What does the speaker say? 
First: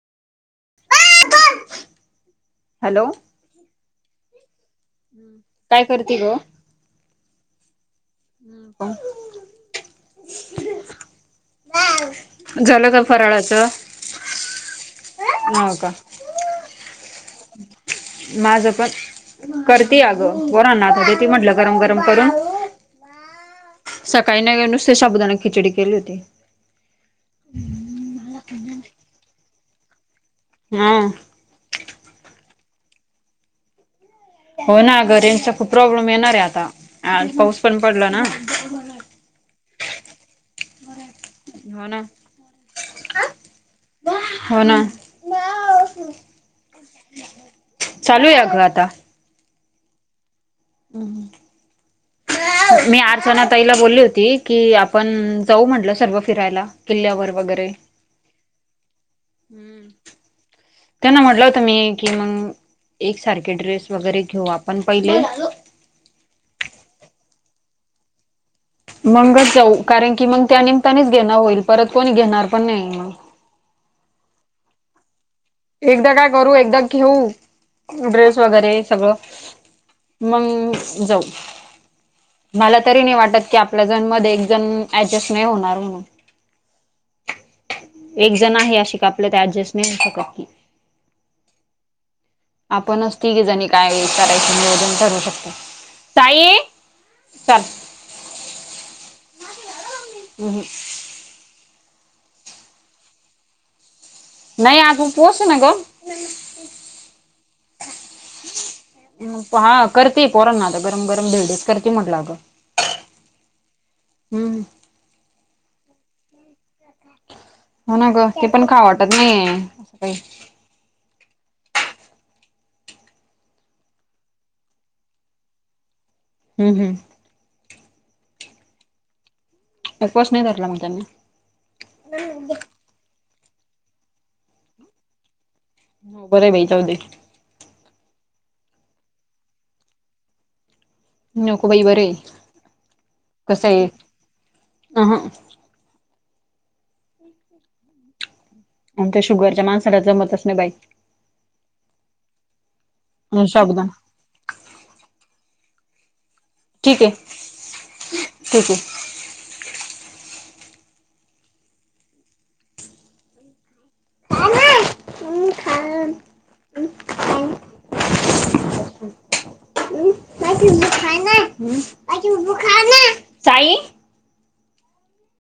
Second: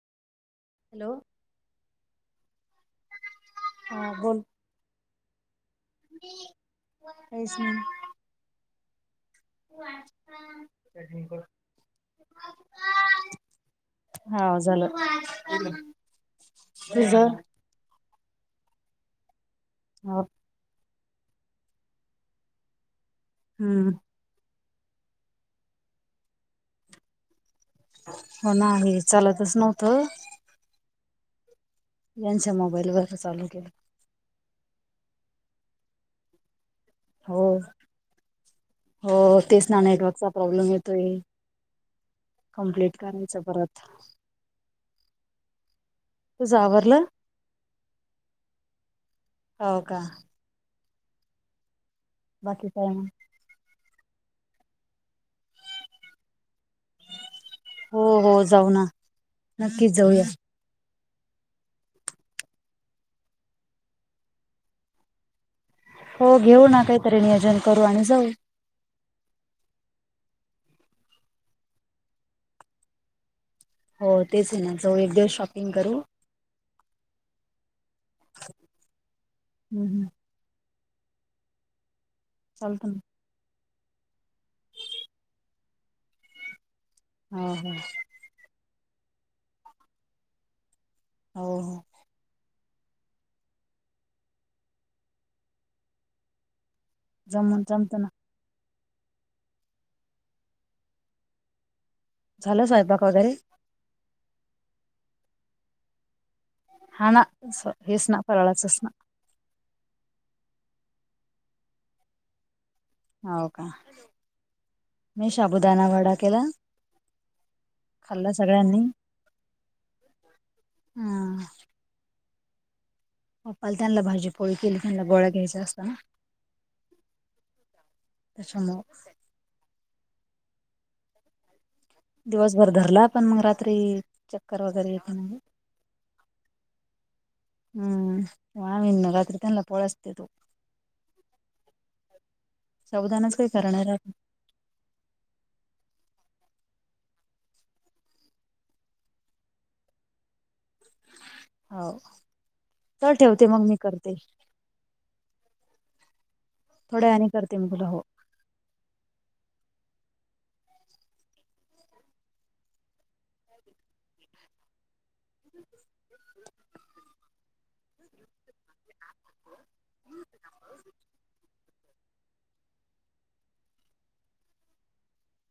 Hello hello हा बोल काय करती ग? काहीच नाही. हम् का. [unintelligible] झालं का फराळाचं हाव झाल. हो का तुझं? माझं पण करती अगं पोरांना आता ते ती म्हंटलं गरम गरम करून. हम्म सकाळी नाही नुसते शाबुदाने खिचडी केली होती. हो नाही चालतच नव्हतं, हा यांच्या मोबाईल वर चालू केल. हो ना ग रेंजचा खूप प्रॉब्लेम येणार आहे आता, आज हो पाऊस पण पडला ना. हो तेच ना नेटवर्कचा प्रॉब्लेम येतोय. हो ना कमप्लीट करायचं परत. हो ना. तूझ आवरलं? चालू आहे अगं आता हो का. बाकी काय मी मग अर्चना ताईला बोलली होती कि आपण जाऊ म्हटलं सर्व फिरायला किल्ल्यावर वगैरे. हो हो जाऊ ना नक्कीच जाऊया. त्यांना म्हटलं होतं मी की मग एकसारखे ड्रेस वगैरे घेऊ आपण पहिले हो घेऊ ना काहीतरी नियोजन करू आणि जाऊ. मगच जाऊ कारण की मग त्या निमतानेच घेण होईल परत कोणी घेणार पण नाही मग, हो तेच आहे ना जाऊ एक दिवस शॉ एकदा काय करू एकदा घेऊ ड्रेस वगैरे सगळं हम्म मग जाऊ, मला चालतं ना तरी नाही वाटत की आ आपल्या जण मध्ये एक जण ऍडजस्ट नाही होणार म्हणून, ह ह एक जण आहे, अशी का आपल्या त ऍडजस्टमेन्ट [inaudible] की हो हो आपणच तिघी जणी काय करायची निरोजन ठरवू शकतो, साई चल जमून जमतना. अ ह झाला स्वयंपाक वगैरे? नाही अजून पोच ना ग हा ना, हेच ना फरळाचच ना. हा करती पोरांना आता गरम गरम धिरडेच करती म्हटलं, अगं. होव का, हम्म मी शाबुदाना वडा केला हो ना ग, खाल्ला ते पण सगळ्यांनी खाउ वाटत नाहीये असं काही. हा पप्पान त्यांनला भाजी-पोळी केली त्यांना गोळ्या घ्यायच्या असाता ना हम्म हं त्याच्यामुळं उपवास नाही धरला मग त्यांनी? दिवसभर धरला पण मंग रात्री चक्कर वगैरे येते म्हणे, हो बरय बाई, जाऊदे. हम्म, आम्ही ना रात्री तेनला पोळ्याच देतो. नको बाई बरं आहे, साबुदाणाच काही कस आहे करणार अ ह. आणी त्या शुगरच्या माणसाला जमतच नाही बाई. हाव, चल ठेवते मग मी साबुदाणा करते. ठीक थोड्या आहे वेळाने करते मी तुला, हो. ठीक हे. [unintelligible] [unintelligible] साई